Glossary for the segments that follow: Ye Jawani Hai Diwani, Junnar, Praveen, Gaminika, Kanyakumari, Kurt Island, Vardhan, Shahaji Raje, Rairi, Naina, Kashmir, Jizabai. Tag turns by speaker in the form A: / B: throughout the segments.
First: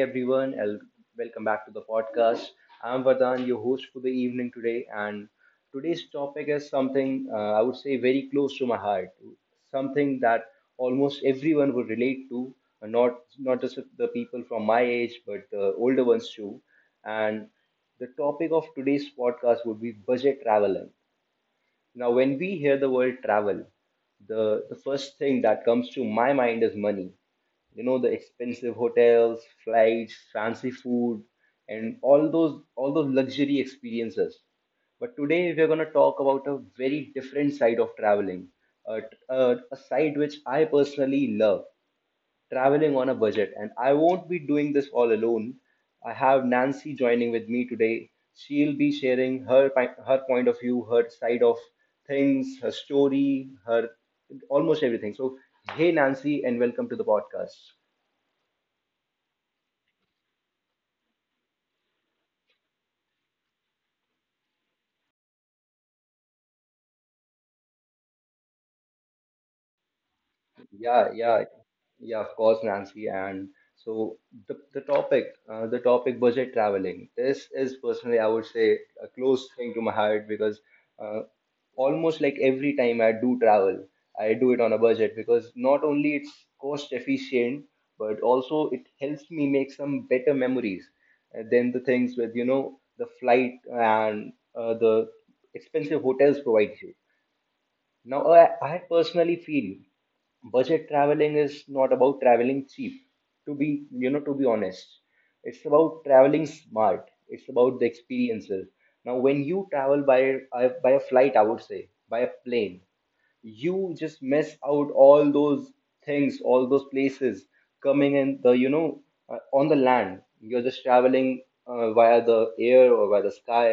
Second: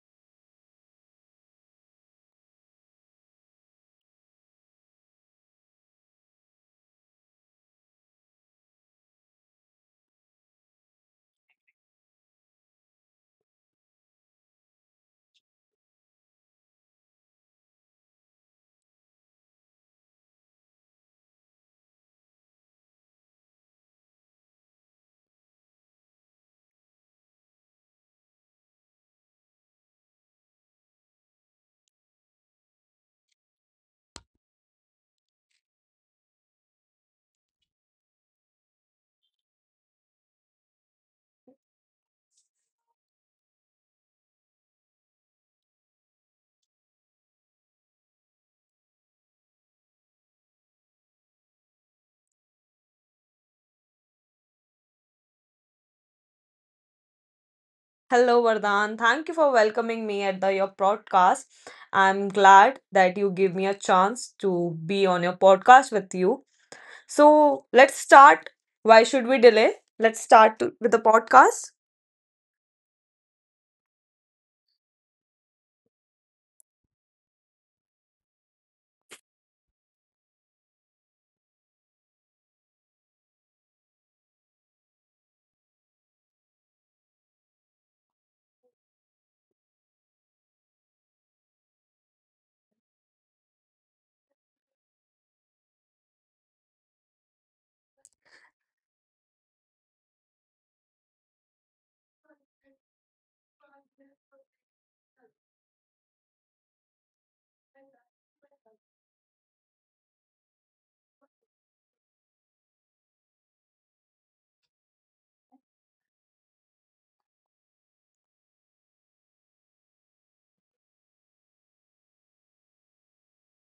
A: everyone, welcome back to the podcast. I'm Vardhan, your host for the evening today, and today's topic is something I would say very close to my heart, something that almost everyone would relate to, uh, not not just the people from my age, but the older ones too. And the topic of today's podcast would be budget traveling. Now, when we hear the word travel, the first thing that comes to my mind is money. You know, the expensive hotels, flights, fancy food, and all those luxury experiences. But today we're going to talk about a very different side of traveling, a, a side which I personally love: traveling on a budget. And I won't be doing this all alone. I have Nancy joining with me today. She'll be sharing her her point of view, her side of things, her story, her almost everything. So, hey Nancy, and welcome to the podcast.
B: Hello, Vardhan. Thank you for welcoming me at the your podcast. I'm glad that you give me a chance to be on your podcast with you. So let's start. Why should we delay? Let's start with the
A: Yeah, yeah,
B: podcast.
A: yeah, of course, Nancy. And so the, the topic, the topic, budget traveling. This is personally, I would say, a close thing to my heart because uh, almost like every time I do travel, I do it on a budget because not only it's cost efficient, but also it helps me make some better memories than the things with the flight and the expensive hotels provide you. Now, I personally feel budget traveling is not about traveling cheap. To be honest, it's about traveling smart. It's about the experiences. Now, when you travel by by a flight, I would say by a plane, you just miss out all those things, all those places coming in the, you know, on the land. You're just traveling via the air or via the sky.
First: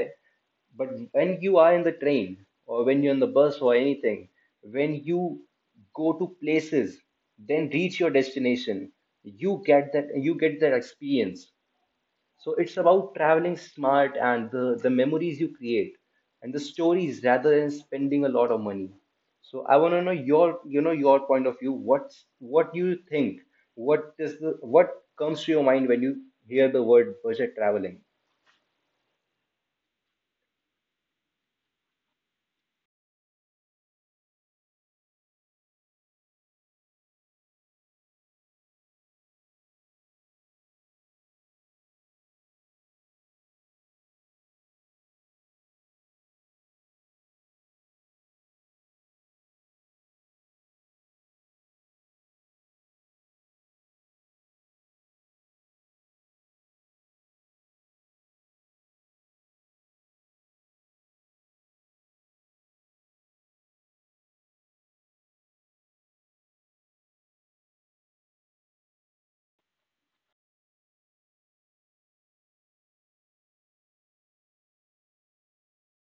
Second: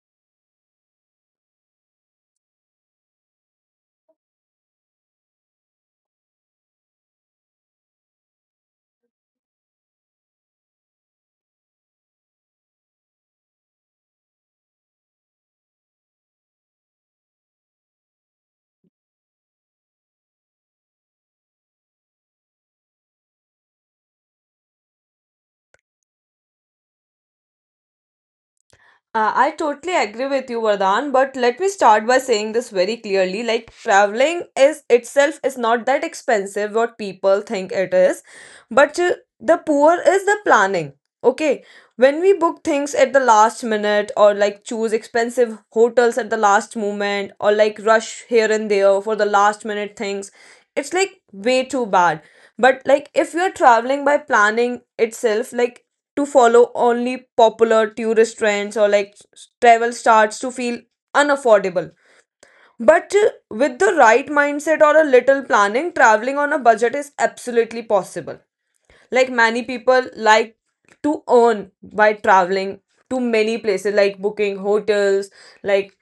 A: But when you are in the train, or when you're in the bus or anything, when you go to places, then reach your destination, you get that experience. So it's about traveling smart and the memories you create and the stories, rather than spending a lot of money. So I want to know your you know your point of view. What do you think? What is the what comes to your mind when you hear the word budget traveling?
B: I totally agree with you, Vardhan, but let me start by saying this very clearly. Like traveling is itself is not that expensive what people think it is, but the poor is the planning. Okay, when we book things at the last minute or like choose expensive hotels at the last moment or like rush here and there for the last minute things, it's like way too bad. But like if you're traveling by planning itself, like to follow only popular tourist trends or like travel starts to feel unaffordable. But with the right mindset or a little planning, traveling on a budget is absolutely possible. Like many people like to earn by traveling to many places like booking hotels, like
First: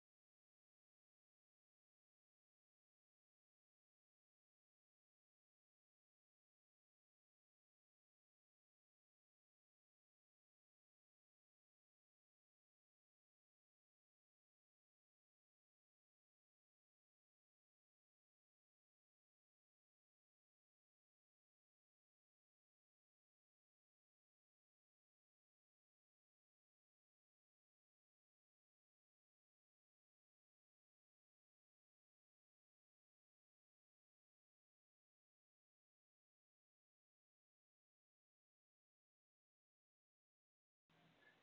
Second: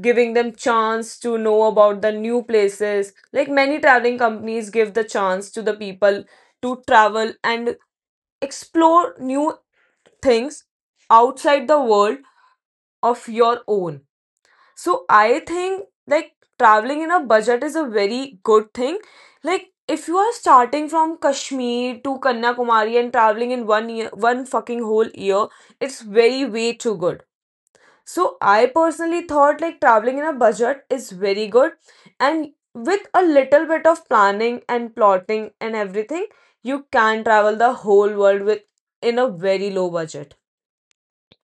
B: giving them chance to know about the new places like many traveling companies give the chance to the people to travel and explore new things outside the world of your own. So I think like traveling in a budget is a very good thing. Like if you are starting from Kashmir to Kanyakumari and traveling in one year, one fucking whole year, it's very way too good. So I personally thought like traveling in a budget is very good and with a little bit of planning and plotting and everything, you can travel the whole world with in a very low budget.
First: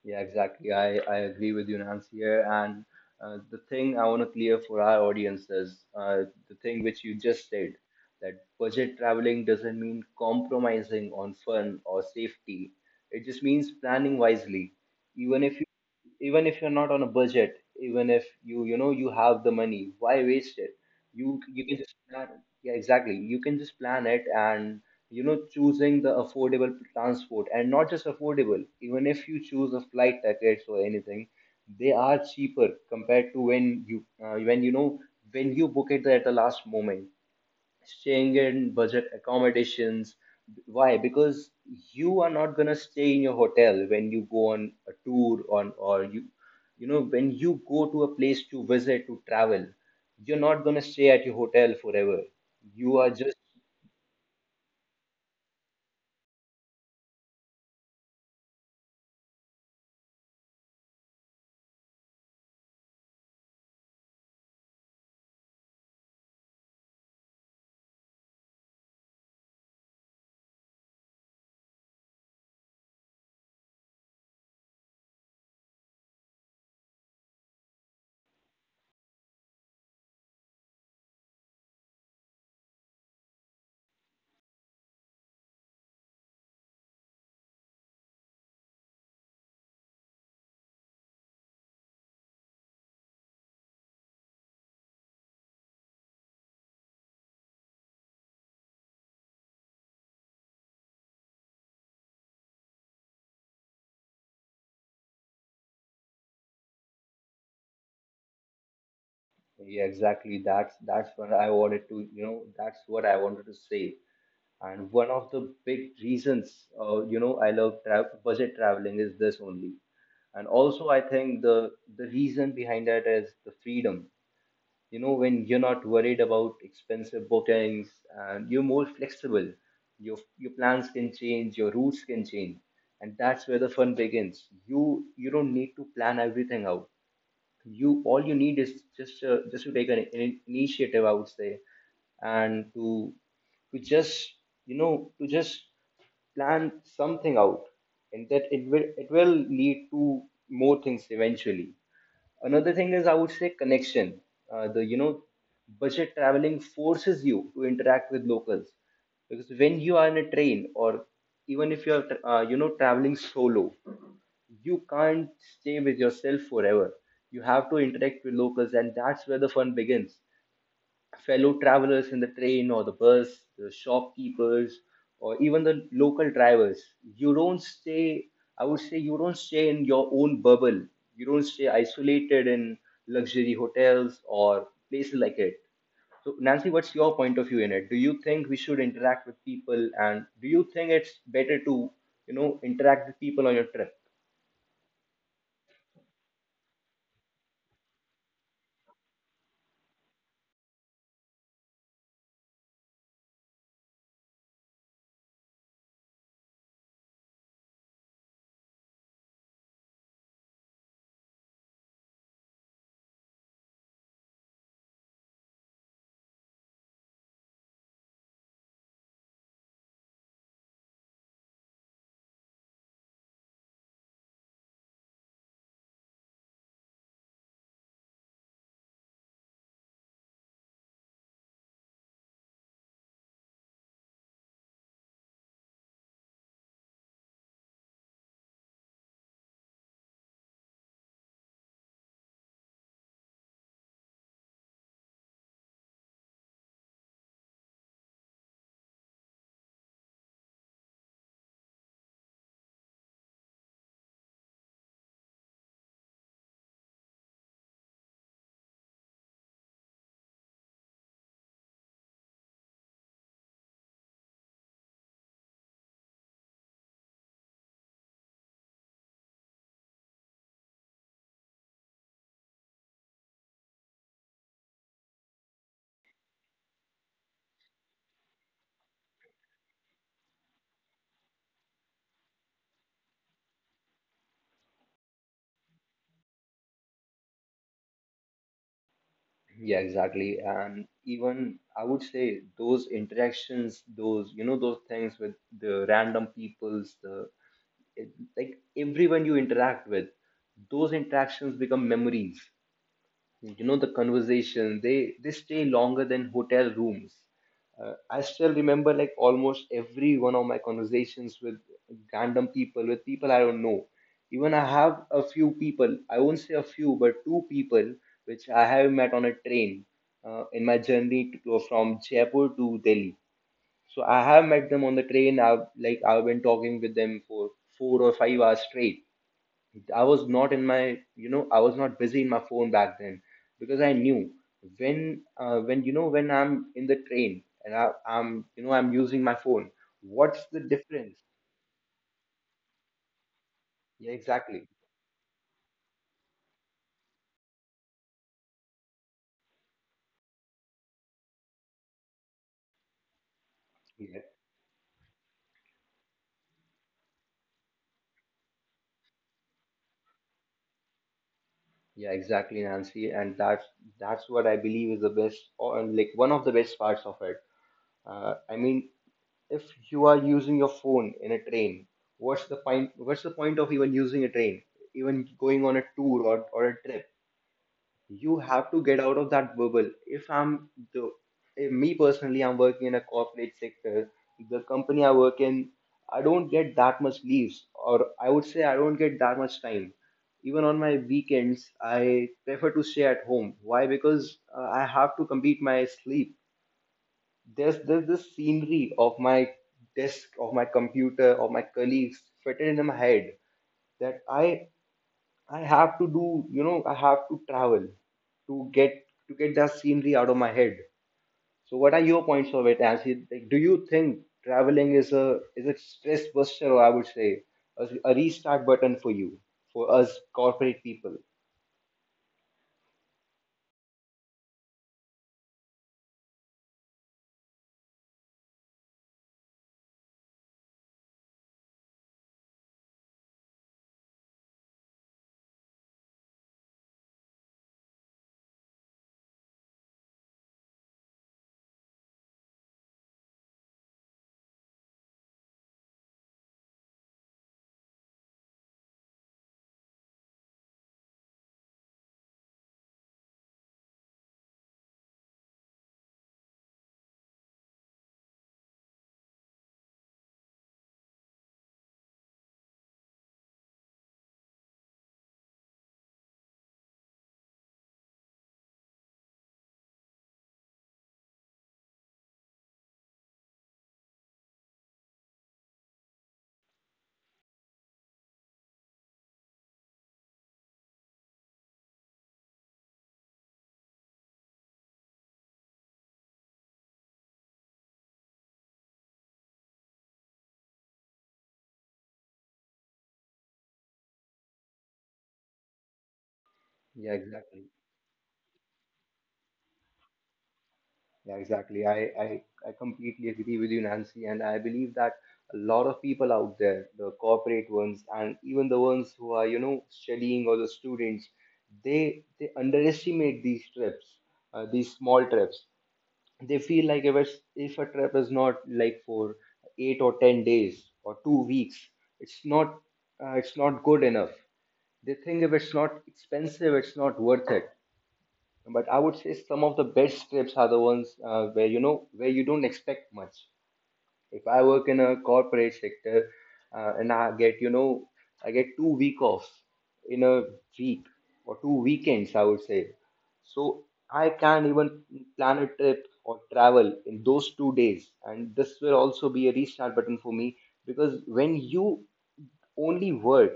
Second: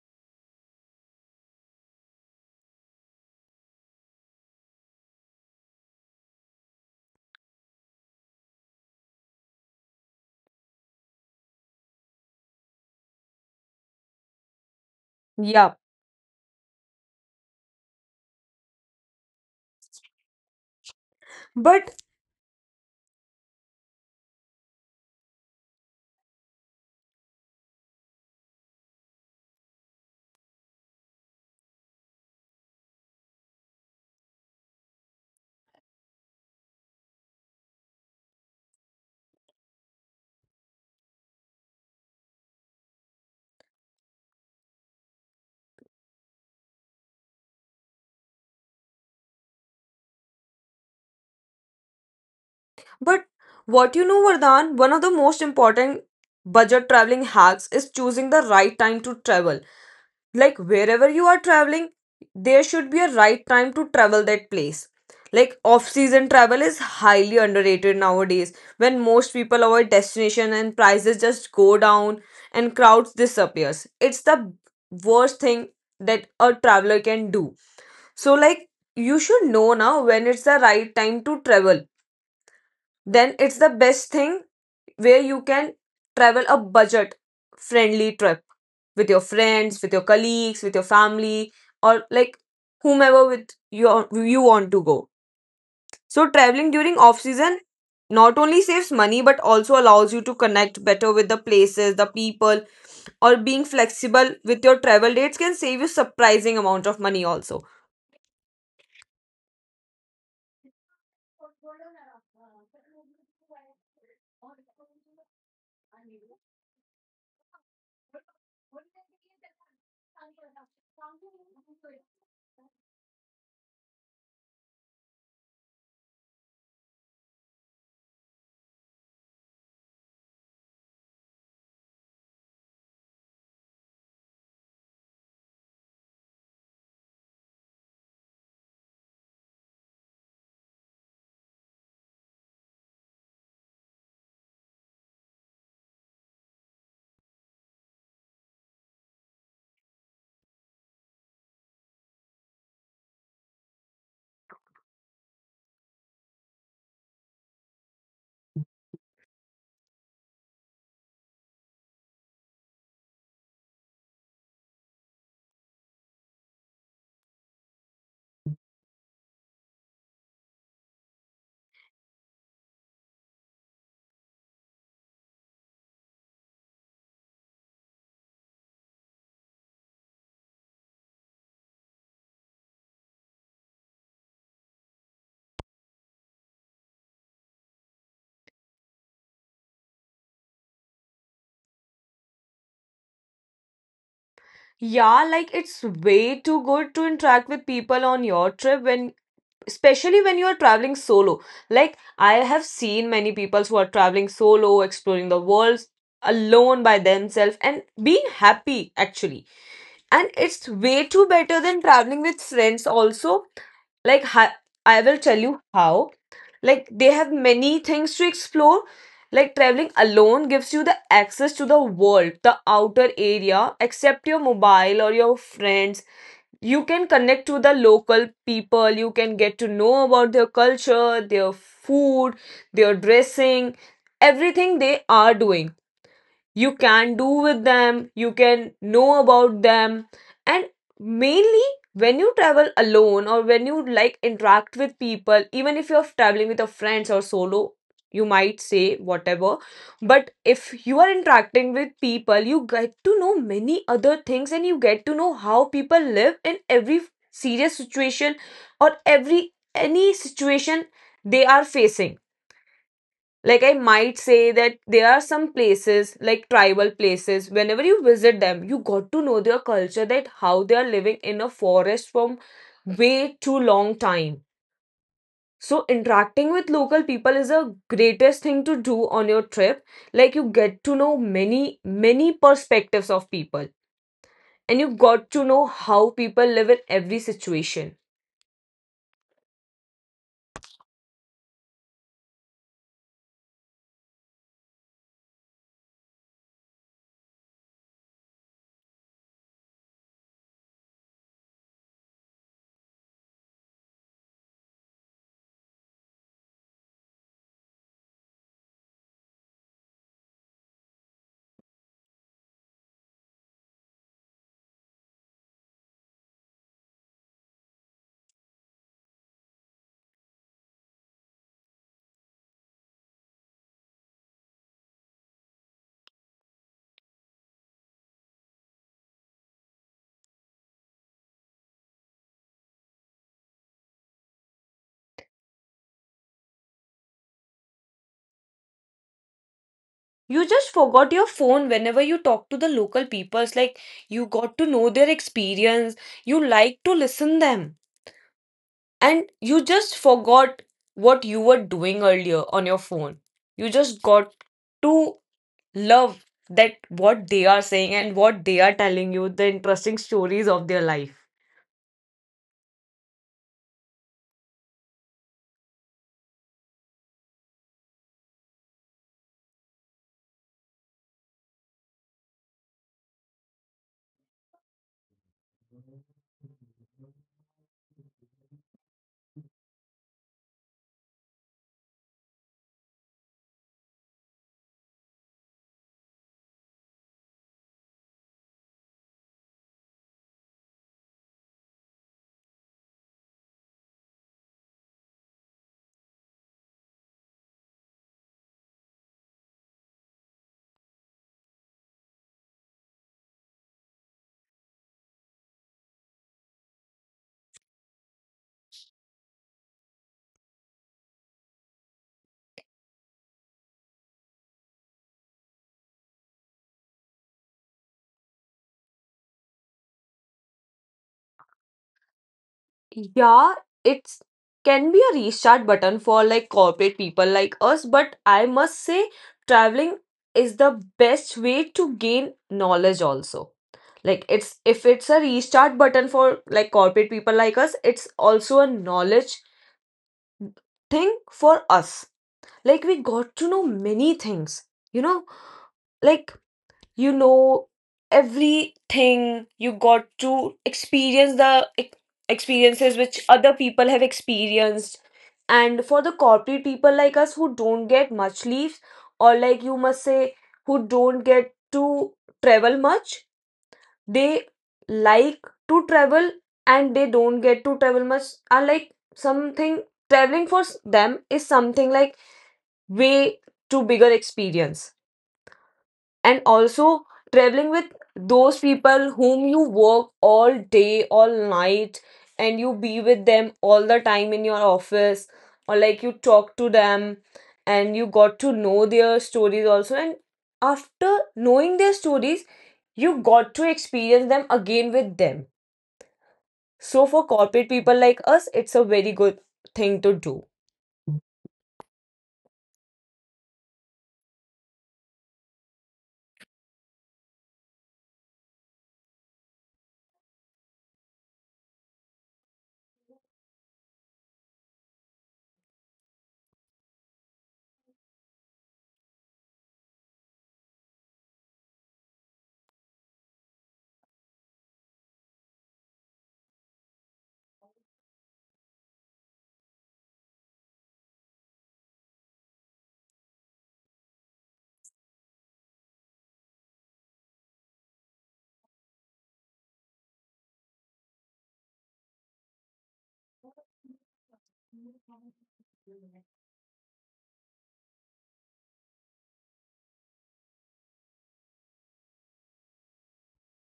A: Yeah, exactly. I agree with you, Nancy, here. And the thing I want to clear for our audience is the thing which you just said, that budget traveling doesn't mean compromising on fun or safety. It just means planning wisely. Even if
B: Yeah.
A: even if you're not on a budget, even if you have the money, why waste it? You can
B: But
A: just plan. Yeah, exactly, you can just plan it, and choosing the affordable transport. And not just affordable, even if you choose a flight tickets or anything, they are cheaper compared to when you know when you book it at the last moment, staying in budget accommodations. Why? Because you are not gonna stay in your hotel when you go on a tour on, or when you go to a place to visit, to travel, you're not gonna stay at your hotel forever. You are
B: But
A: just
B: what you know, Vardhan, one of the most important budget traveling hacks is choosing the right time to travel. Like wherever you are traveling, there should be a right time to travel that place. Like off season travel is highly underrated nowadays when most people avoid destination and prices just go down and crowds disappears. It's the worst thing that a traveler can do. So like you should know now when it's the right time to travel, then it's the best thing where you can travel a budget friendly trip with your friends, with your colleagues, with your family, or like whomever with your you want to go. So traveling during off season not only saves money but also allows you to connect better with the places, the people, or being flexible with your travel dates can save you surprising amount of money also.
A: Yeah, exactly. That's what I wanted to. That's what I wanted to say. And one of the big reasons, I love budget traveling is this only. And also I think the reason behind that is the freedom. You know, when you're not worried about expensive bookings and you're more flexible, your plans can change, your routes can change, and that's where the fun begins. You don't need to plan everything out. You all you need is just just to take an initiative, I would say, and to just to just plan something out, and that it will lead to more things eventually. Another thing is, I would say, connection. Uh, the you know budget traveling forces you to interact with locals, because when you are in a train, or even if you are traveling solo, you can't stay with yourself forever. You have to interact with locals, and that's where the fun begins. Fellow travelers in the train or the bus, the shopkeepers, or even the local drivers. You don't stay, I would say, you don't stay in your own bubble. You don't stay isolated in luxury hotels or places like it. So, Nancy, what's your point of view in it? Do you think we should interact with people, and do you think it's better to interact with people on your trip?
B: Yeah, like it's way too good to interact with people on your trip when, especially when you are traveling solo. Like I have seen many people who are traveling solo, exploring the world alone by themselves and being happy actually. And it's way too better than traveling with friends also. Like hi- i will tell you how. Like they have many things to explore. Like traveling alone gives you the access to the world, the outer area except your mobile or your friends. You can connect to the local people, you can get to know about their culture, their food, their dressing, everything they are doing you can do with them, you can know about them. And mainly, when you travel alone or when you like interact with people, even if you're traveling with your friends or solo, you might say whatever. But if you are interacting with people, you get to know many other things and you get to know how people live in every serious situation or every any situation they are facing. Like I might say that there are some places like tribal places whenever you visit them you got to know their culture, that how they are living in a forest from way too long time. So interacting with local people is a greatest thing to do on your trip. Like you get to know many many perspectives of people and you got to know how people live in every situation.
A: Yeah, exactly. And even I would say those interactions, those things with the random peoples, it, like everyone you interact with, those interactions become memories. The conversation, they stay longer than hotel rooms. I still remember, like, almost every one of my conversations with random people, with people I don't know. Even I have a few people I won't say a few but two people which I have met on a train, in my journey to go from Jaipur to Delhi. So I have met them on the train. I've been talking with them for 4 or 5 hours straight. I was not busy in my phone back then because I knew when, when I'm in the train and I, I'm, you know, I'm using my phone, what's
B: You
A: the
B: just
A: difference?
B: forgot your phone whenever you talk to the local peoples. Like
A: Yeah,
B: you got
A: exactly.
B: to know their experience. You like to listen them. And you just forgot what you were doing earlier on your phone. You just
A: Yeah,
B: got to love that what they are saying and what they are telling you, the interesting stories of their life.
A: yeah, exactly, Nancy. And that's what I believe is the best, or like one of the best parts of it. I mean, if you are using your phone in a train, what's the point? What's the point of even using a train, even going on a tour or a trip? You have to get out of that bubble. If me personally, I'm working in a corporate sector. The company I work in, I don't get that much leaves, or I would say I don't get that much time. Even on my weekends, I prefer to stay at home. Why? Because I have to complete my sleep. There's this scenery of my desk, of my computer, of my colleagues fitted in my head, that I have to do, you know, I have to travel to get that scenery out of my head. So what are your points of it, Nancy? Like, do you think traveling is a stress buster, or I would say a restart button for you, for us corporate people?
B: Yeah, it's can be a restart button for like corporate people like us, but I must say traveling is the best way to gain knowledge also. Like it's if it's a restart button for like corporate people like us, it's also a knowledge thing for us. Like we got to know many things, you know? Like you know everything you got to experience the experiences which other people have experienced. And for the corporate people like us who don't get much leaves or like you must say who don't get to travel much, they like to travel and they don't get to travel much are like something, traveling for them is something like way too bigger experience. And also traveling with those people whom you work all day all night and you be with them all the time in your office or like you talk to them and you got to know their stories also, and after knowing their stories you got to experience them again with them. So
A: Yeah,
B: for corporate
A: exactly.
B: people like us it's a very good thing to do.
A: Yeah, exactly. I completely agree with you, Nancy. And I believe that a lot of people out there, the corporate ones, and even the ones who are, you know, studying, or the students, they underestimate these trips, these small trips. They feel like, if a trip is not like for 8 or 10 days or 2 weeks, it's not it's not good enough. They think if it's not expensive, it's not worth it. But I would say some of the best trips are the ones where you don't expect much. If I work in a corporate sector, and I get you know I get 2 week offs in a week, or 2 weekends, I would say. So I can't even plan a trip or travel in those 2 days, and this will also be a restart button for me because when you only work,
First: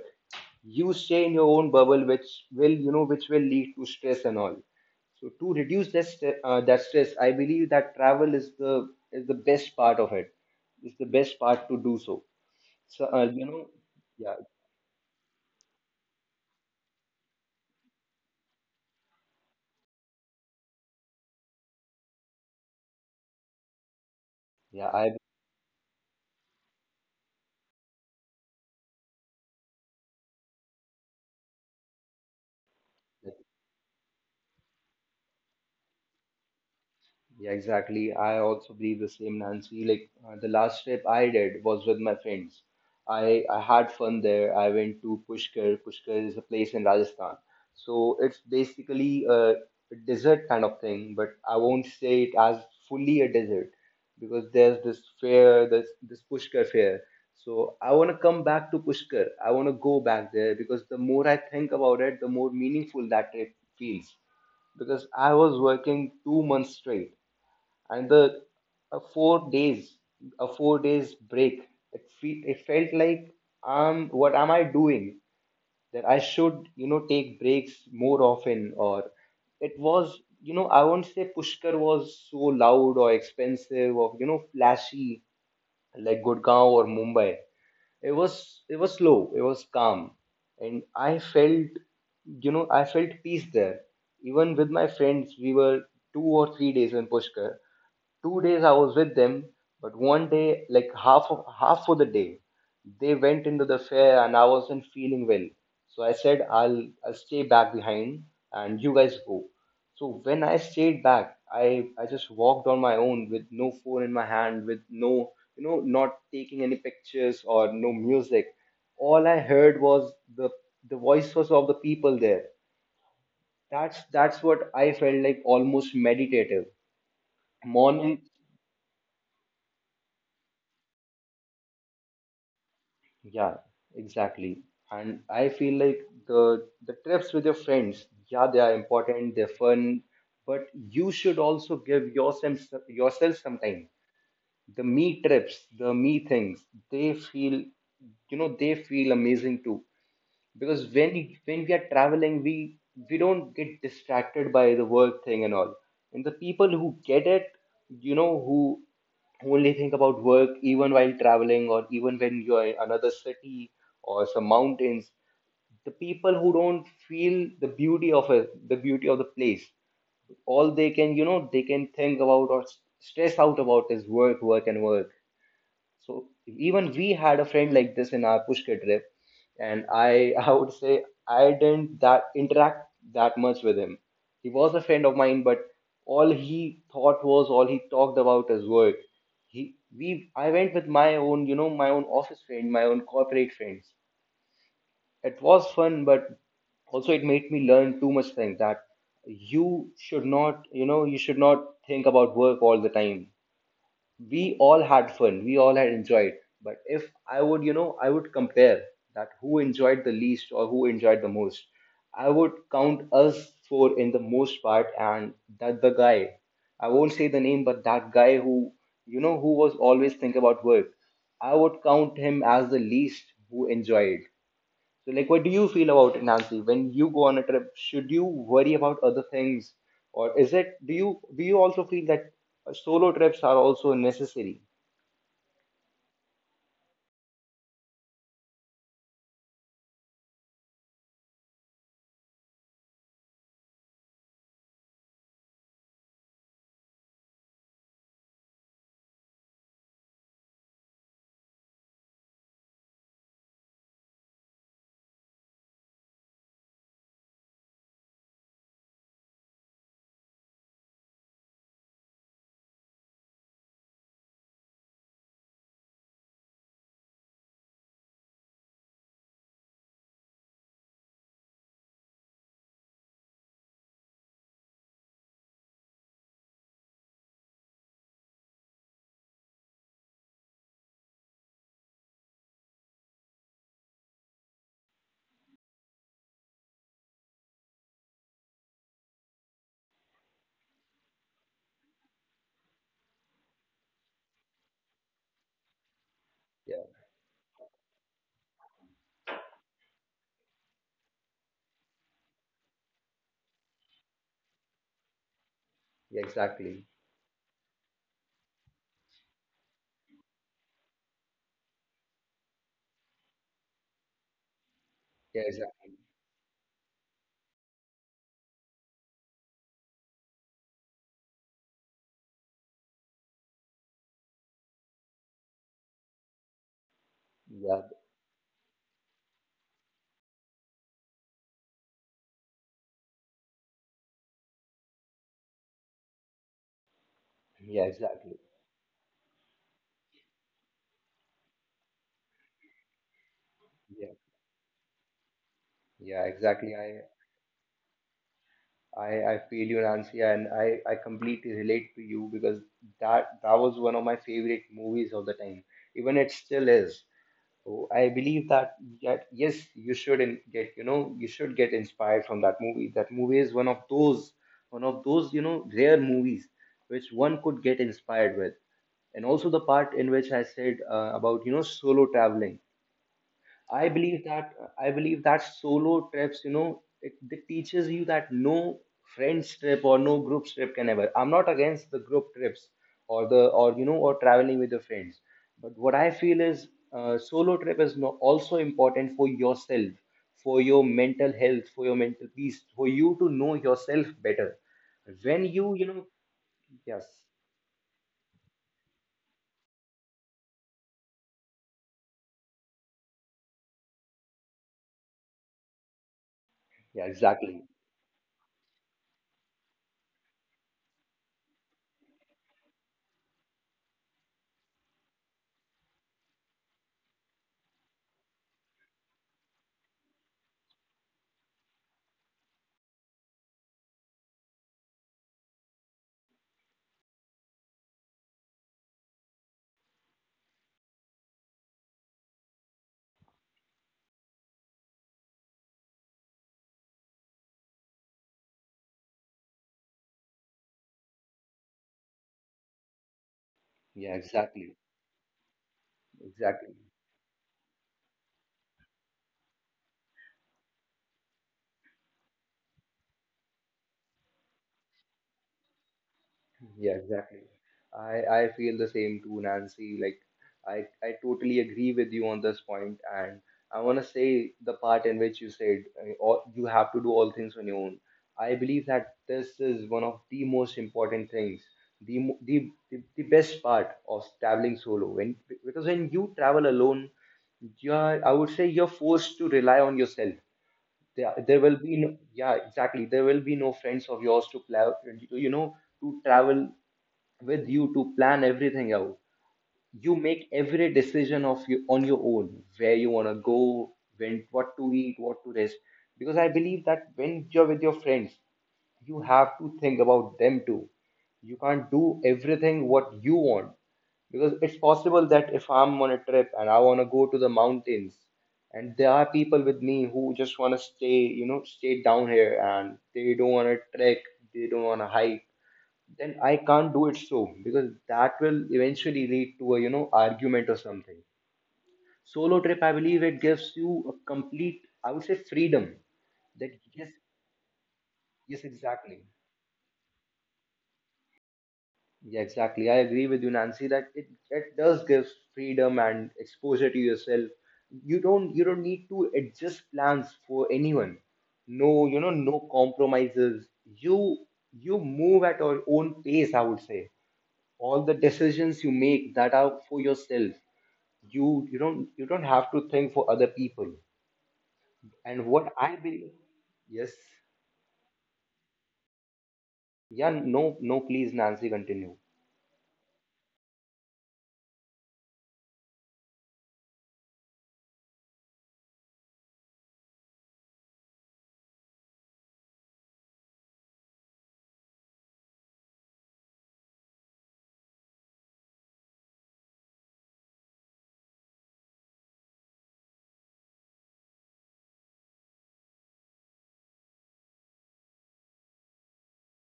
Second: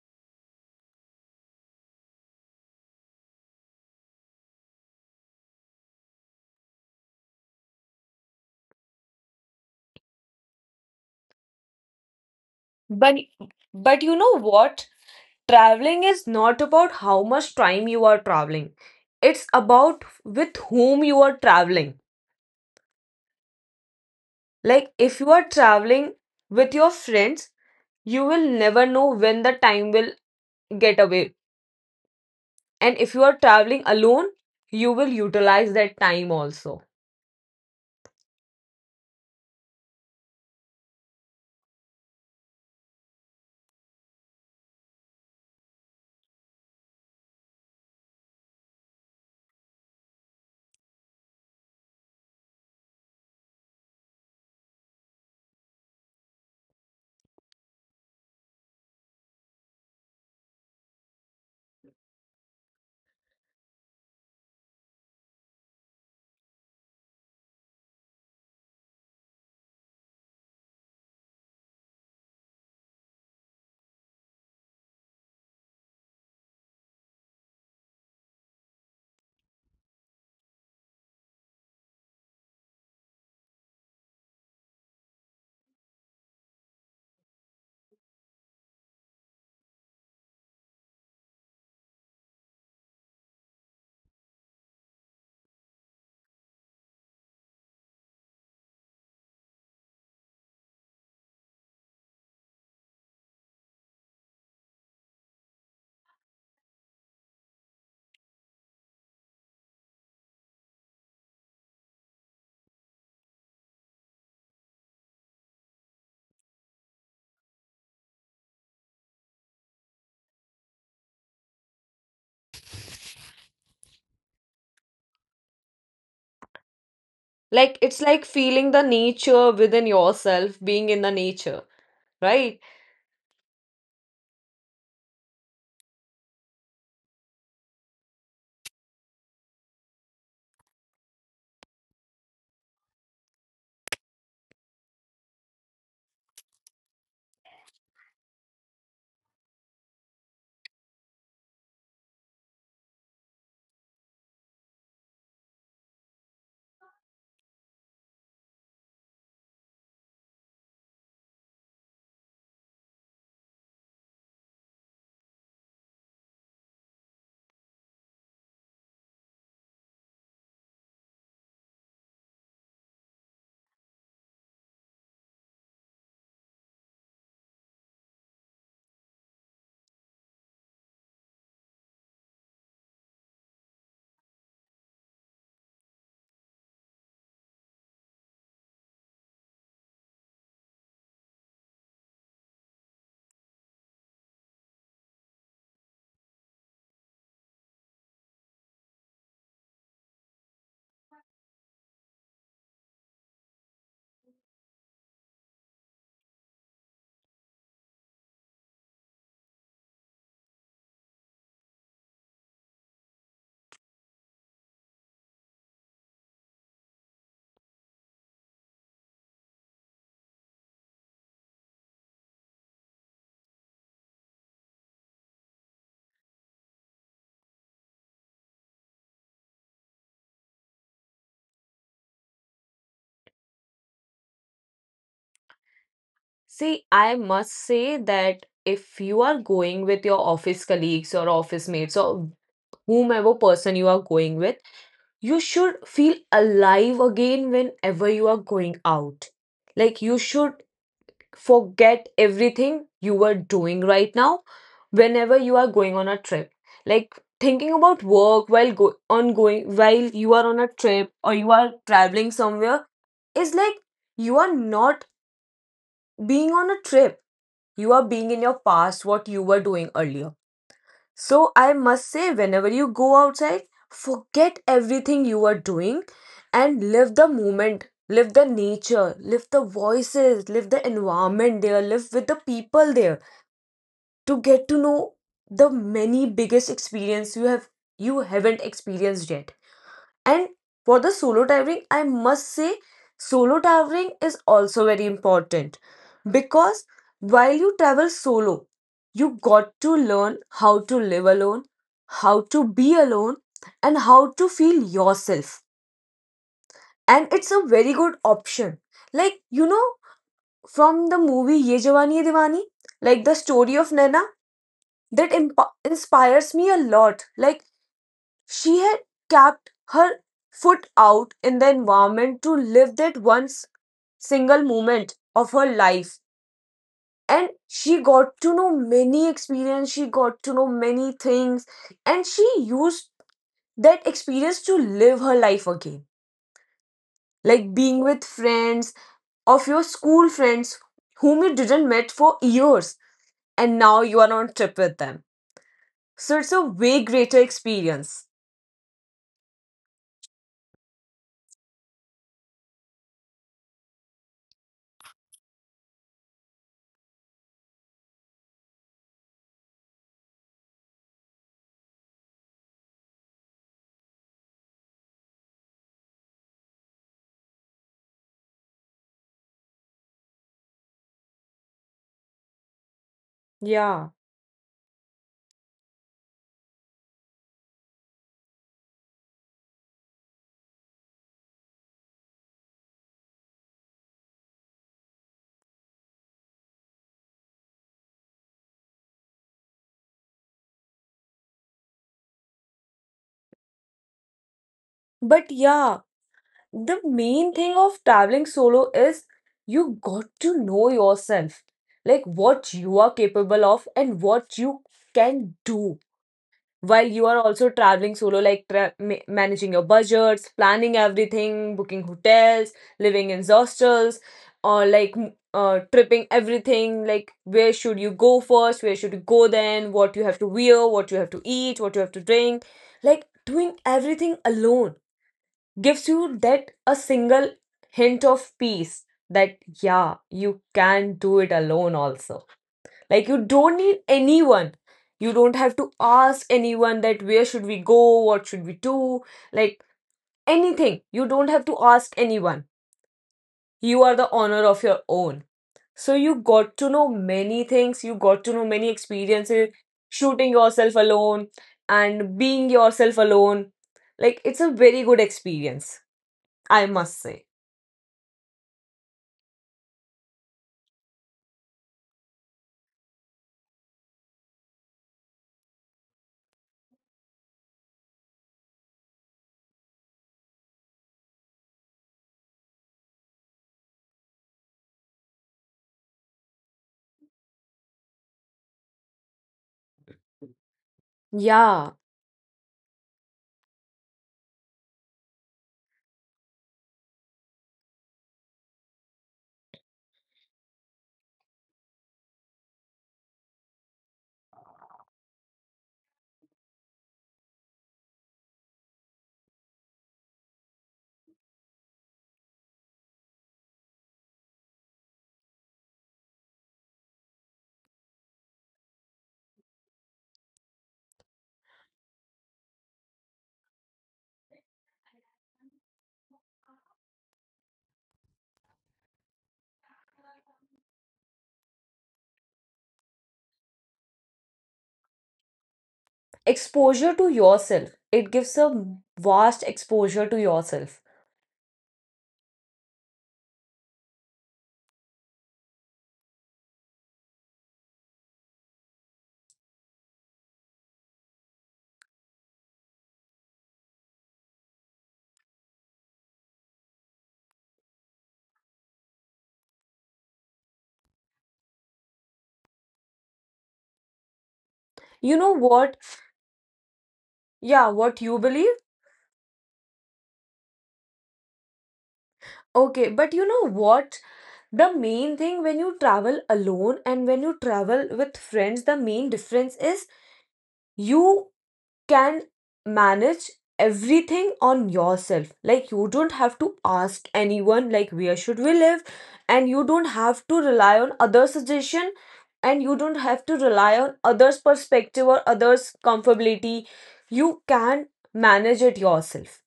A: you stay in your own bubble, which will lead to stress and all. So to reduce that stress, I believe that travel is the best part of it. It's the best part to do. So, so
B: but but you know
A: yeah,
B: what, traveling is not about how much time you are traveling, it's about with whom you are traveling.
A: yeah.
B: Like
A: I
B: if you are traveling with your friends you will never know when the time will get away, and if you are traveling alone you will utilize that time also.
A: Yeah, exactly. I also believe the same, Nancy. Like, the last trip I did was with my friends. I had fun there. I went to Pushkar. Pushkar is a place in Rajasthan. So it's basically a desert kind of thing, but I won't say it as fully a desert because there's this fair, this Pushkar fair. So I want to come back to Pushkar. I want to go back there because the more I think about it, the more meaningful that trip feels because I was working 2 months straight and the uh, four days four days break. It felt like, what am I doing? That I should, take breaks more often. Or it was, I won't say Pushkar was so loud or expensive or, flashy, like Gurgaon or Mumbai. It was slow, it was calm, and I felt, I felt peace there. Even with my friends, we were 2 or 3 days in Pushkar. 2 days I was with them, but one day, like half of half for the day, they went into the fair and I wasn't feeling well. So I said I'll stay back behind and you guys go. So when I stayed back, I just walked on my own with no phone in my hand, with no, not taking any pictures or no music. All I heard was the voices of the people there. That's what I felt, like almost meditative
B: Like it's
A: morning.
B: like feeling the nature within yourself, being in the nature, right?
A: Yeah, exactly. And I feel like the trips with your friends, yeah, they are important, they're fun, but you should also give yourself some time. The me trips, the me things, they feel, they feel amazing too, because when we are traveling, we don't get distracted by the work thing and all. And the people who get it, who only think about work even while traveling, or even when you're in another city or some mountains, the people who don't feel the beauty of it, the beauty of the place, all they can, they can think about, or stress out about, is work, work, and work. So even we had a friend like this in our Pushkar trip, and I I would say I didn't that interact that much with him. He was a friend of mine, but all he thought was, all he talked about is work. He we I went with my own, my own office friend, my own corporate friends. It was fun, but also it made me learn too much things, that you should not, you should not think about work all the time. We all had fun, we all had enjoyed. But if I would, I would compare that who enjoyed the least or who enjoyed the most, I would count us four in the most part, and that the guy, I won't say the name, but that guy who, who was always thinking about work, I would count him as the least who enjoyed. So, like, what do you feel about it, Nancy? When you go on a trip, should you worry about other things, or is it? Do you also feel that, solo trips are also necessary?
B: See, I must say that if you are going with your office colleagues or office mates or whomever person you are going with, you should feel alive again whenever you are going out. Like you should forget everything you were doing right now whenever you are going on a trip. Like thinking about work while go on going while you are on a trip or you are traveling somewhere is like you are not being on a trip. You are being in your past what you were doing earlier. So I must say, whenever you go outside, forget everything you are doing and live the moment, live the nature, live the voices, live the environment there, live with the people there to get to know the many biggest experience you have you haven't experienced yet. And for the solo traveling, I must say, solo traveling is also very important
A: Yeah,
B: because while you travel solo, you got to learn how to live alone, how to be alone, and how to feel yourself.
A: yeah, exactly.
B: And it's a very good option. Like, you know, from the movie Ye Jawani Hai Diwani, like the story of Naina, that
A: Yeah,
B: imp-
A: exactly.
B: inspires me a lot. Like, she had kept her foot out in the environment to live that single moment of her life. And
A: Yeah,
B: she got to know many experience, she got to know many things, and she used that experience to live her life again. Like
A: yeah,
B: being with
A: exactly.
B: friends, of your school friends whom you didn't met for years and now
A: Yeah,
B: you are on a trip with them.
A: yeah,
B: So it's a
A: exactly.
B: way greater experience.
A: I feel you, Nancy, and I completely relate to you because that was one of my favorite movies of the time. Even it still is. So I believe that, that yes, you should get, you should get inspired from that movie. That movie is one of those, one of those, rare movies which one could get inspired with. And also the part in which I said, about, solo traveling. I
B: Yeah.
A: believe that I believe that solo trips, it teaches you that no friends trip or no group trip can ever. I'm not against the group trips or the or, or traveling with your friends, but what I feel is, solo trip is no, also important for yourself, for your mental health, for your mental peace, for you to know yourself better. When
B: But
A: you
B: yeah,
A: know
B: the
A: yes,
B: main thing of traveling solo is you got to know yourself, like what you are capable of and what you can do while
A: yeah,
B: you are
A: exactly,
B: also traveling solo, like managing your budgets, planning everything, booking hotels, living in hostels, or like tripping everything. Like, where should you go first? Where should you go then? What you have to wear, what you have to eat, what you have to drink, like doing everything alone gives you that a single hint of peace that yeah you can do it alone also. Like you don't need anyone, you don't have to ask anyone that where should we go, what should we do. Like anything, you don't have to ask anyone. You are
A: yeah,
B: the owner
A: exactly,
B: of your own. So you got
A: exactly.
B: to know many things, you got to know many experiences, shooting yourself alone and being yourself alone. Like it's a very good experience, I
A: Yeah,
B: must say.
A: exactly. I feel the same too, Nancy. Like I totally agree with you on this point, and I want to say the part in which you said, all, you have to do all things on your own. I believe that this is one of the most important things, the mo- the best part of traveling solo. When, because when you travel alone, you're, I would say, you're forced to rely on yourself. There will
B: Yeah,
A: be no, yeah, exactly. There will be no friends of yours to plow, you know, to travel with you, to plan everything out. You make every decision of you on your own, where you wanna go, when what to eat, what to rest. Because I believe that when you're with your friends, you have to think about them too. You can't do everything what you want. Because it's possible that if I'm on a trip and I wanna go to the mountains, and there are people with me who just wanna stay, stay down here, and they don't wanna trek, they don't wanna hike, then I can't do it, so, because that will eventually lead to a, argument or something. Solo trip, I believe it gives you a complete, I would say, freedom. That
B: exposure
A: yes,
B: to yourself. It gives
A: yes,
B: a
A: exactly.
B: vast exposure to yourself.
A: Yeah, exactly. I agree with you, Nancy, that it does give freedom and exposure to yourself. You don't need to adjust plans for anyone. No, no compromises. You move at your own pace, I would say. All the decisions you make that are for yourself, you don't have to think for other people.
B: You
A: And
B: know
A: what
B: what?
A: I believe Yes,
B: Yeah, what you believe?
A: yeah, no, no, please, Nancy, continue.
B: Okay, but you know what? The main thing when you travel alone and when you travel with friends, the main difference is you can manage everything on yourself, like you don't have to ask anyone, like where should we live, and you don't have to rely on other suggestion, and you don't have to rely on others perspective or others comfortability. You can manage it yourself.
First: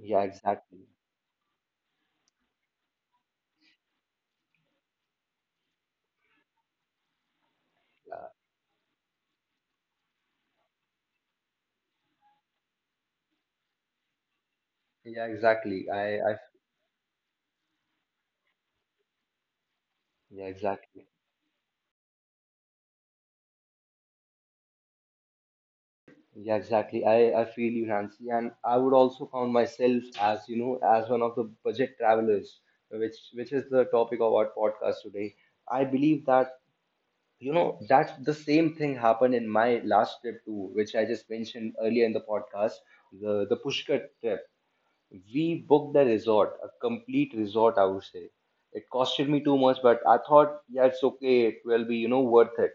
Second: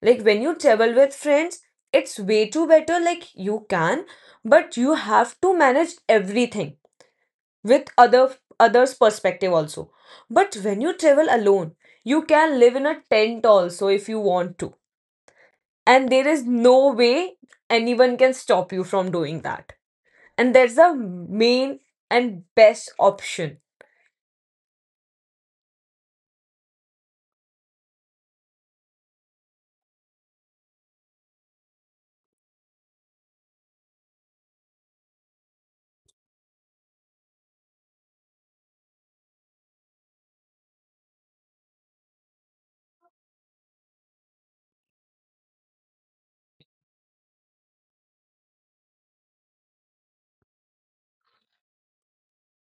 B: Like when you
A: exactly.
B: travel with friends, it's way too better, like you can, but you have to manage everything with
A: Yeah,
B: others perspective also. But when you travel alone, you can live in a tent also if you want to,
A: yeah, exactly.
B: and there
A: I
B: is no way anyone can stop you from doing that.
A: Yeah,
B: And that's the
A: exactly.
B: main and best option.
A: Yeah, exactly. I feel you, Nancy, and I would also count myself as, as one of the budget travelers, which is the topic of our podcast today. I believe that, that the same thing happened in my last trip too, which I just mentioned earlier in the podcast, the Pushkar trip. We booked the resort, a complete resort, I would say. It costed me too much, but I thought, yeah, it's okay. It will be, worth it.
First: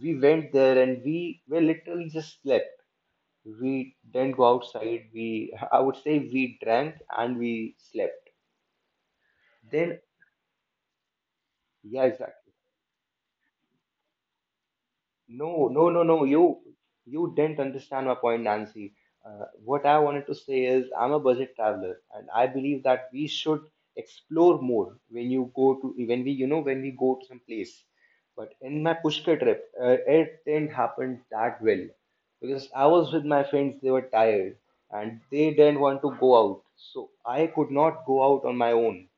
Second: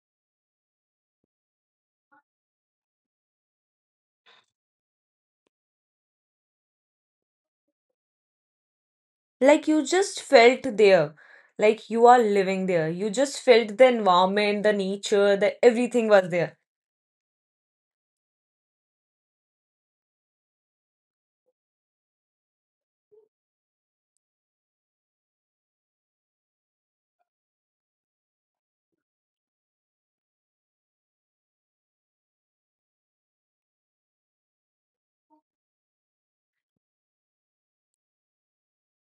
A: We went there and we were literally just slept. We didn't go outside. We, I would say, we drank and we slept.
B: Like you
A: Then,
B: just felt there, like
A: yeah,
B: you are
A: exactly.
B: living there, you just felt the environment, the nature, the
A: No, no, no,
B: everything
A: no.
B: was there.
A: You didn't understand my point, Nancy. What I wanted to say is, I'm a budget traveler, and I believe that we should explore more when you go to, when we go to some place. But in my Pushkar trip, it didn't happen that well because I was with my friends. They were tired and they didn't want to go out, so I could not go out on my own.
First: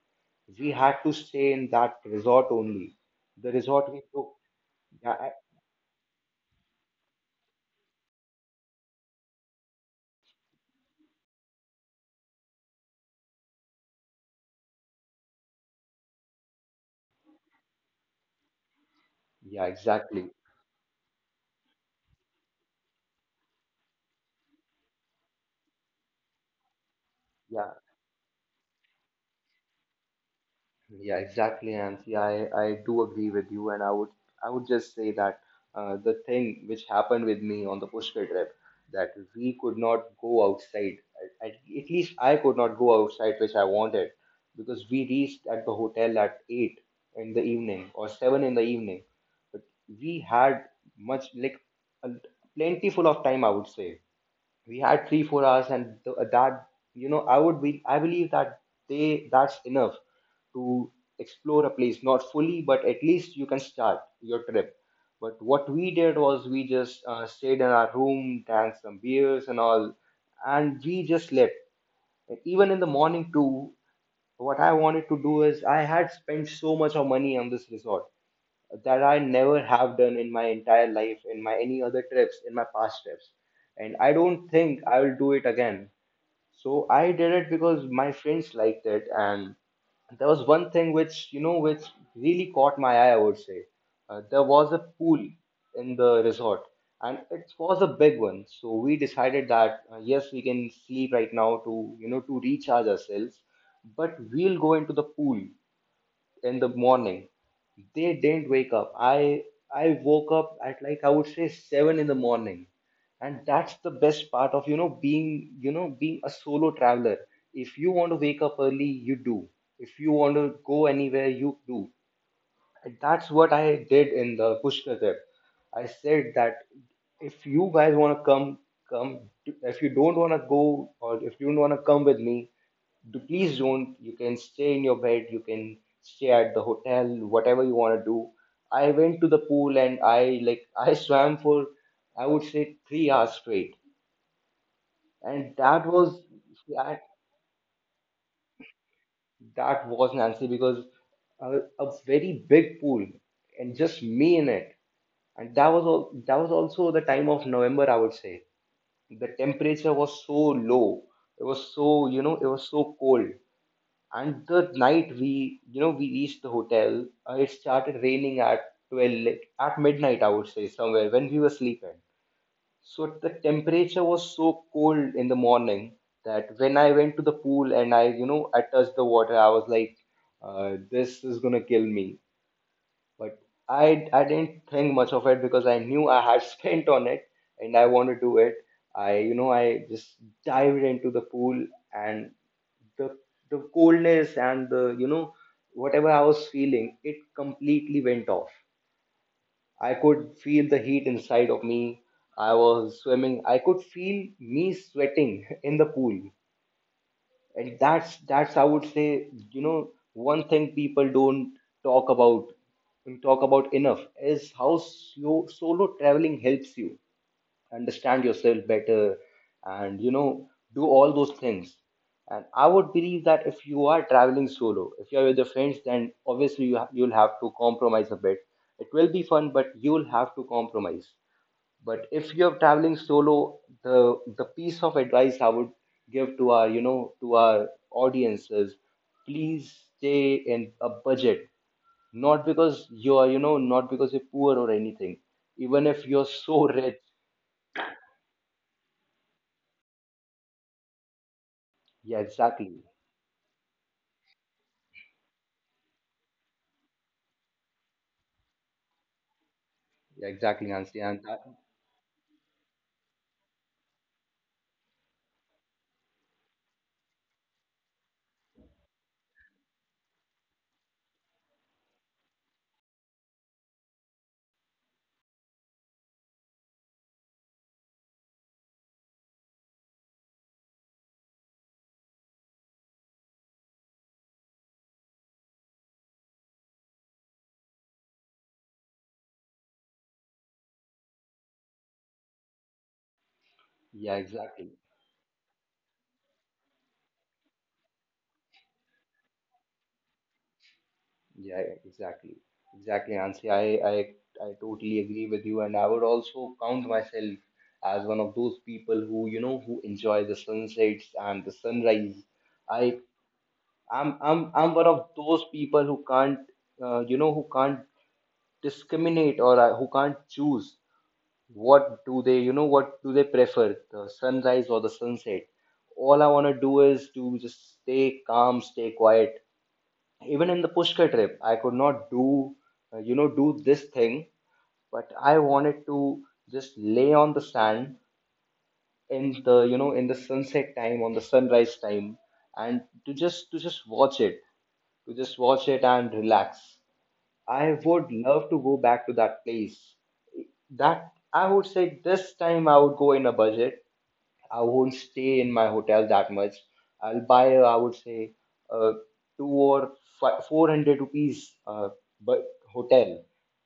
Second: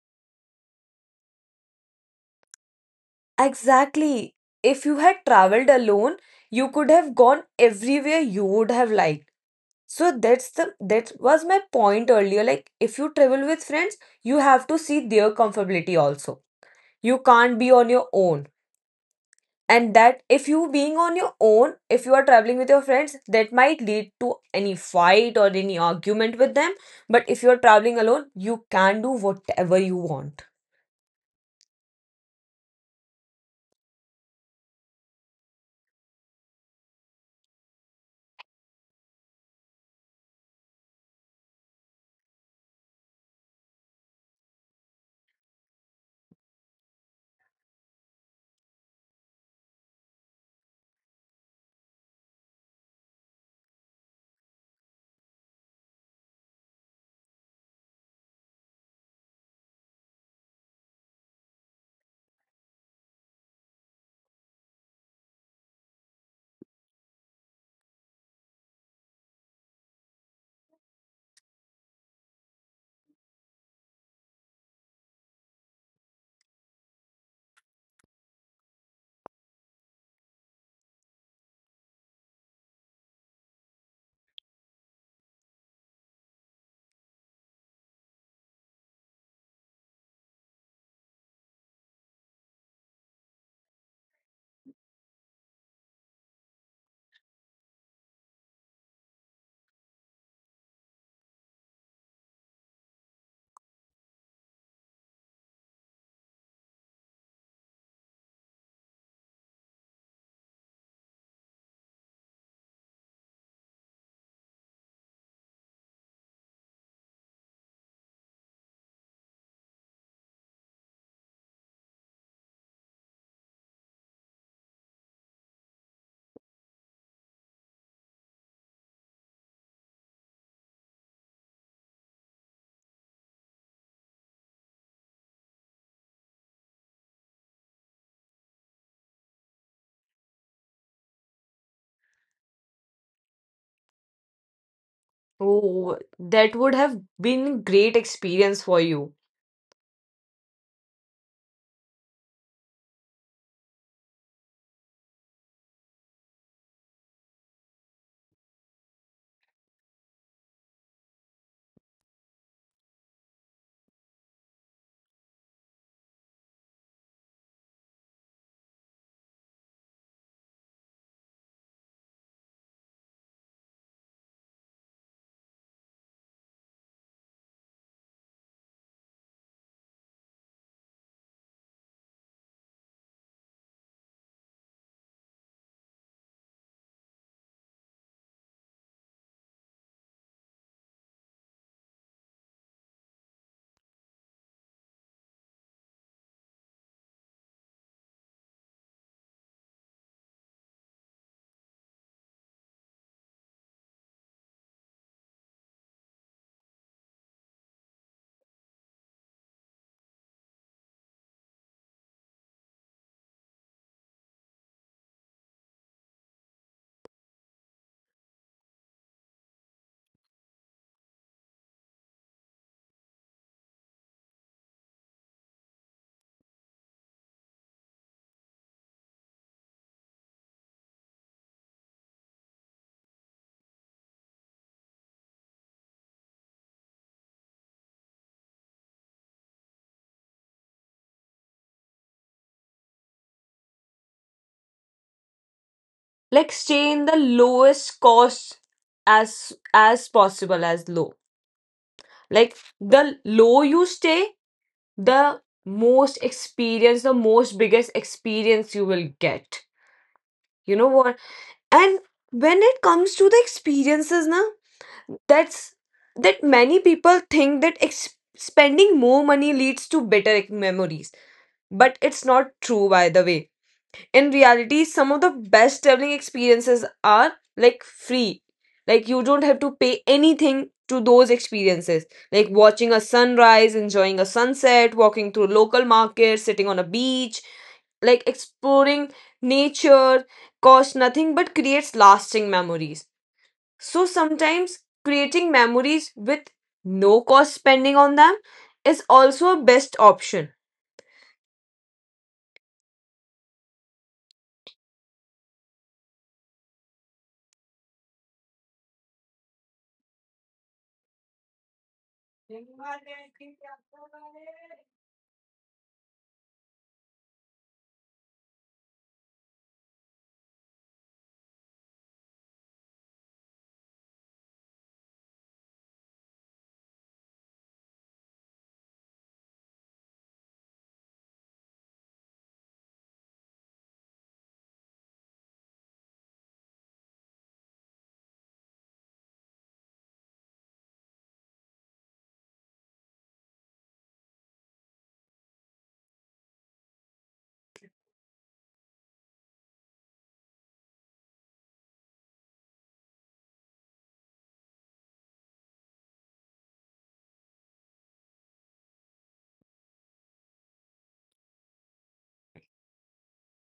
A: We had to stay in that resort only. The resort we took.
B: Exactly. If you
A: Yeah,
B: had
A: I-
B: traveled alone, you could have gone everywhere you would have liked. So that was my point earlier. Like if you travel with friends, you have to see their comfortability also. You can't be on your own.
A: yeah,
B: And that
A: exactly.
B: if you being on your own, if you are traveling with your friends, that might lead to any fight or any argument with them. But if you're
A: Yeah,
B: traveling alone, you can do whatever you want.
A: yeah, exactly, Nancy. I do agree with you, and I would just say that, the thing which happened with me on the Pushkar trip, that we could not go outside. At least I could not go outside, which I wanted, because we reached at the hotel at 8 in the evening or 7 in the evening. But we had much like a, plentiful of time, I would say, we had 3 4 hours and that, I would be I believe that they that's enough to explore a place, not fully, but at least you can start your trip. But what we did was we just, stayed in our room, drank some beers and all, and we just slept. And even in the morning too, what I wanted to do is, I had spent so much of money on this resort that I never have done in my entire life, in my any other trips, in my past trips. And I don't think I will do it again. So I did it because my friends liked it, and there was one thing which, which really caught my eye, I would say. There was a pool in the resort, and it was a big one, so we decided that, yes, we can sleep right now to, to recharge ourselves, but we'll go into the pool in the morning. They didn't wake up. I woke up at like, I would say, 7 in the morning, and that's the best part of, being, being a solo traveler. If you want to wake up early, you do. If you want to go anywhere, you do. And that's what I did in the Pushkar trip. I said that if you guys want to come, come. If you don't want to go, or if you don't want to come with me, do please don't. You can stay in your bed, you can stay at the hotel, whatever you want to do. I went to the pool and I like I swam for, I would say, 3 hours straight. And that
B: Oh,
A: was
B: that would
A: that,
B: have been great experience for you.
A: that was Nancy, because a very big pool and just me in it. And that was also the time of November, I would say. The temperature was so low. It was so, it was so cold. And the night we, we reached the hotel, it started raining at 12, like, at midnight, I would say, somewhere when we were sleeping. So the temperature was so cold in the morning that when I went to the pool and I, I touched the water, I was like, this is gonna kill me. But I didn't think much of it because I knew I had spent on it and I wanted to do it. I, I just dived into the pool, and the the coldness and the, whatever I was feeling, it completely went off. I could feel the heat inside of me. I was swimming, I could feel me sweating in the pool. And that's, I would say, one thing people don't talk about talk about enough is how slow, solo traveling helps you understand yourself better and, do all those things. And I would believe that if you are traveling solo, if you are with your friends, then obviously you you'll have to compromise a bit. It will be fun, but you'll have to compromise. But if you're traveling solo, the piece of advice I would give to our, to our audiences: please stay in a budget. Not because you are, not because you're poor or anything, even if you're
B: Like
A: so
B: stay
A: rich.
B: in the lowest cost as possible as low.
A: Yeah,
B: Like
A: exactly.
B: the low you stay, the most experience, the most biggest experience you will get.
A: Yeah, exactly,
B: You know
A: Nancy.
B: what?
A: And that,
B: And when it comes to the experiences na, that's, that many people think that spending more money leads to better, like, memories, but it's not true, by the way. In reality, some of the best traveling experiences are like free. Like you don't have to pay anything to those experiences. Like watching a sunrise, enjoying a sunset, walking through local markets, sitting on a beach, like exploring nature costs nothing but creates lasting memories. So
A: yeah, exactly.
B: sometimes creating memories with no cost spending on them is also a best option.
A: Yeah, exactly. Exactly, Nancy. I totally agree with you. And I would also count myself as one of those people who, who enjoy the sunsets and the sunrise. I, I'm one of those people who can't, who can't discriminate, or who can't choose what do they, what do they prefer, the sunrise or the sunset. All I want to do is to just stay calm, stay quiet. Even in the Pushkar trip, I could not do, do this thing, but I wanted to just lay on the sand in the, in the sunset time, on the sunrise time, and to just watch it, to just watch it and relax. I would love to go back to that place. That, I would say, this time I would go in a budget. I won't stay in my hotel that much. I'll buy, I would say, uh, two or fi 400 rupees, but hotel.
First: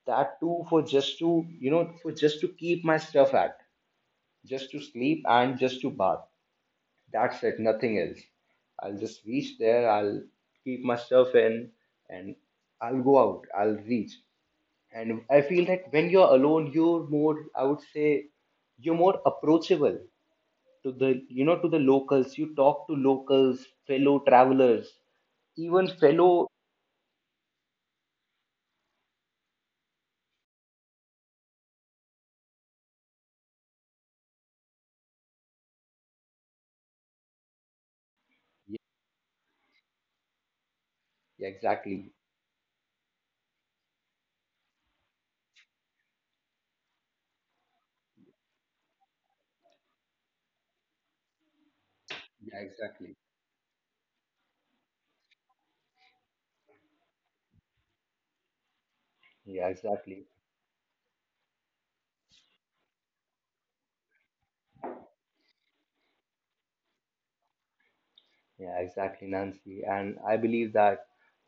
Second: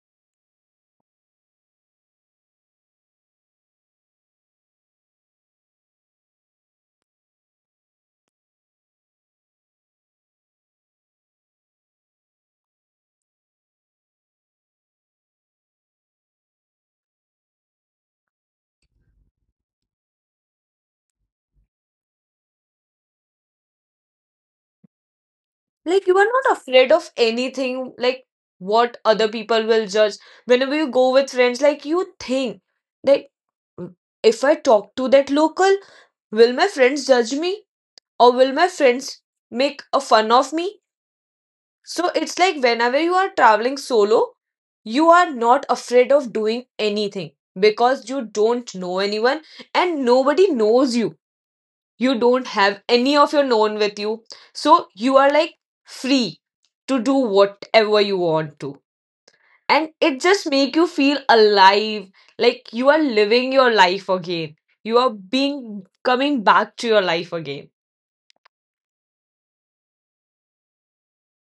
A: That too for just to, for just to keep my stuff at, just to sleep and just to bath. That's it, nothing else. I'll just reach there, I'll keep my stuff in, and I'll go out, I'll reach. And I feel that when you're alone, you're more, I would say, you're more approachable to the, to the locals. You talk to locals, fellow travelers, even
B: Like you are
A: fellow.
B: not afraid of anything, like what other people will judge. Whenever you go with friends, like you think that, "Mm, if I talk to that local, will my friends judge me, or will my friends make a fun of me?"
A: Yeah,
B: So
A: exactly.
B: it's like whenever you are traveling solo, you are not afraid of doing anything, because you don't know anyone and nobody knows you. You don't
A: Yeah,
B: have any
A: exactly.
B: of your known with you. So you are like free to do whatever you want to.
A: Yeah,
B: And it
A: exactly.
B: just make you feel alive, like you are living your life again, you are being coming back to your life again.
A: Yeah, exactly, Nancy. And I believe that,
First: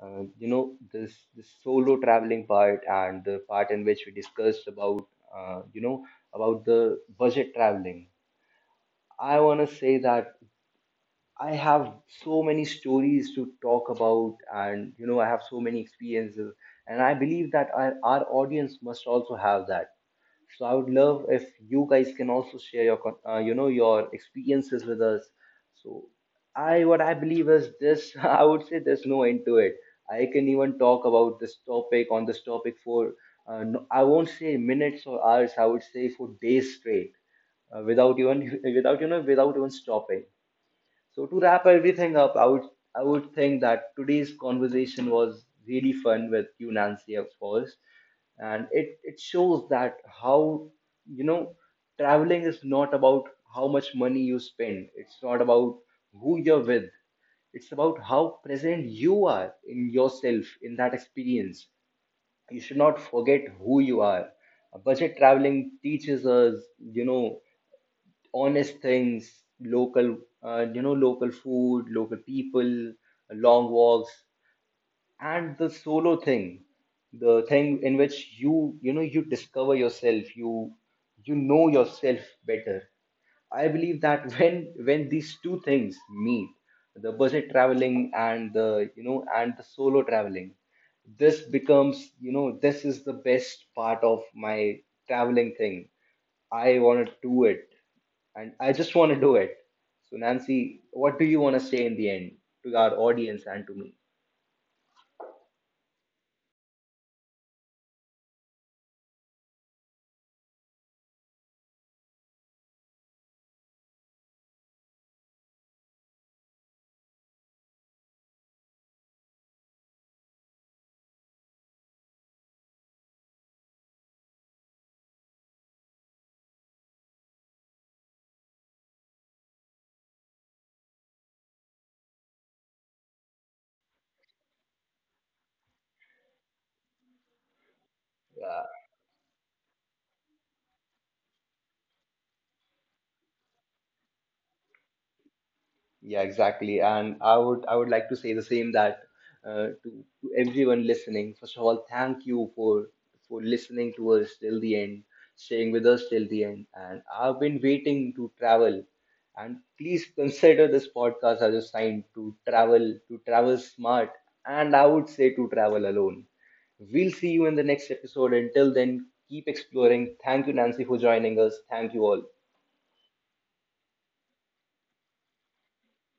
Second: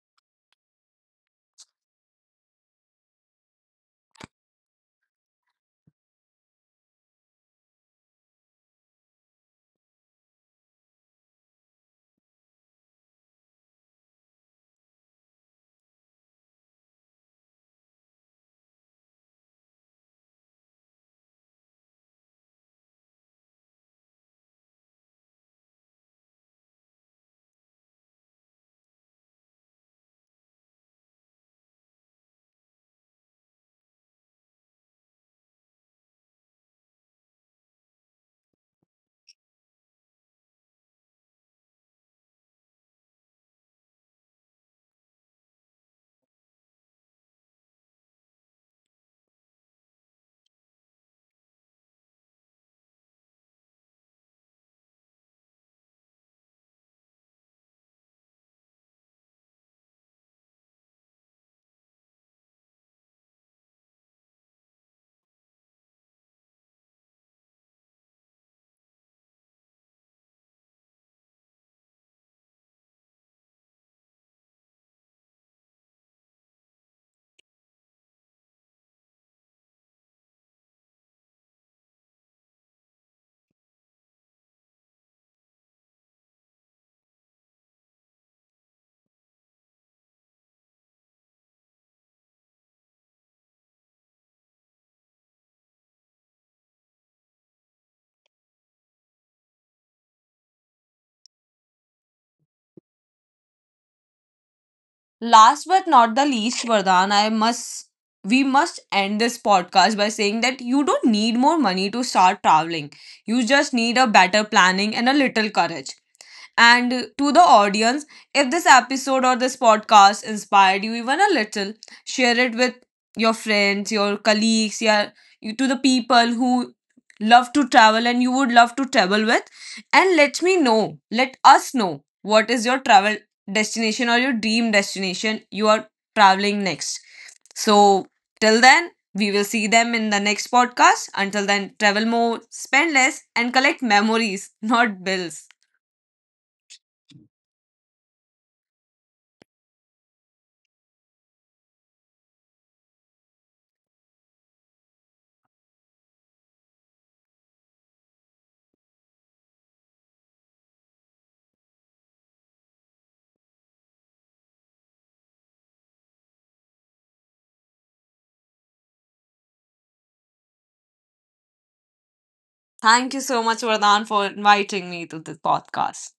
A: this solo traveling part and the part in which we discussed about, uh, you know about the budget traveling, I want to say that I have so many stories to talk about, and, I have so many experiences, and I believe that our audience must also have that. So I would love if you guys can also share your, your experiences with us. So I, what I believe is this, I would say there's no end to it. I can even talk about this topic for, no, I won't say minutes or hours. I would say for days straight, without even, without you know, without even stopping. So to wrap everything up, I would think that today's conversation was really fun with you, Nancy, of course, and it shows that how, you know traveling is not about how much money you spend. It's not about who you're with. It's about how present you are in yourself in that experience. You should not forget who you are. Budget traveling teaches us, honest things, local, local food, local people, long walks, and the solo thing, the thing in which you, you discover yourself, you know yourself better. I believe that when these two things meet, the budget traveling and the, and the solo traveling, this becomes, this is the best part of my traveling thing. I want to do it, and I just want to do it. So, Nancy, what do you want to say in the end to our audience and to me?
B: Last but not the least, Vardhan, I must we must end this podcast by saying that you don't need more money to start traveling. You just need a better planning and a little courage. And to the audience, if this episode or this podcast inspired you even a little, share it with your friends, your colleagues, your, you, to the people who love to travel and you would love to travel with. And let me know, let us know what is your travel destination or your dream destination you are traveling next. So, till
A: Yeah.
B: then, we will see them in the next podcast. Until then, travel more, spend less, and collect memories, not bills.
A: Yeah, exactly. And I would, like to say the same, that to everyone listening. First of all, thank you for, listening to us till the end, staying with us till the end. And I've been waiting to travel. And please consider this podcast as a sign to travel smart, and I would say to travel alone. We'll see you in the next episode. Until then, keep exploring. Thank you, Nancy, for joining us. Thank you all.
B: Thank you so much, Vardhan, for inviting me to this podcast.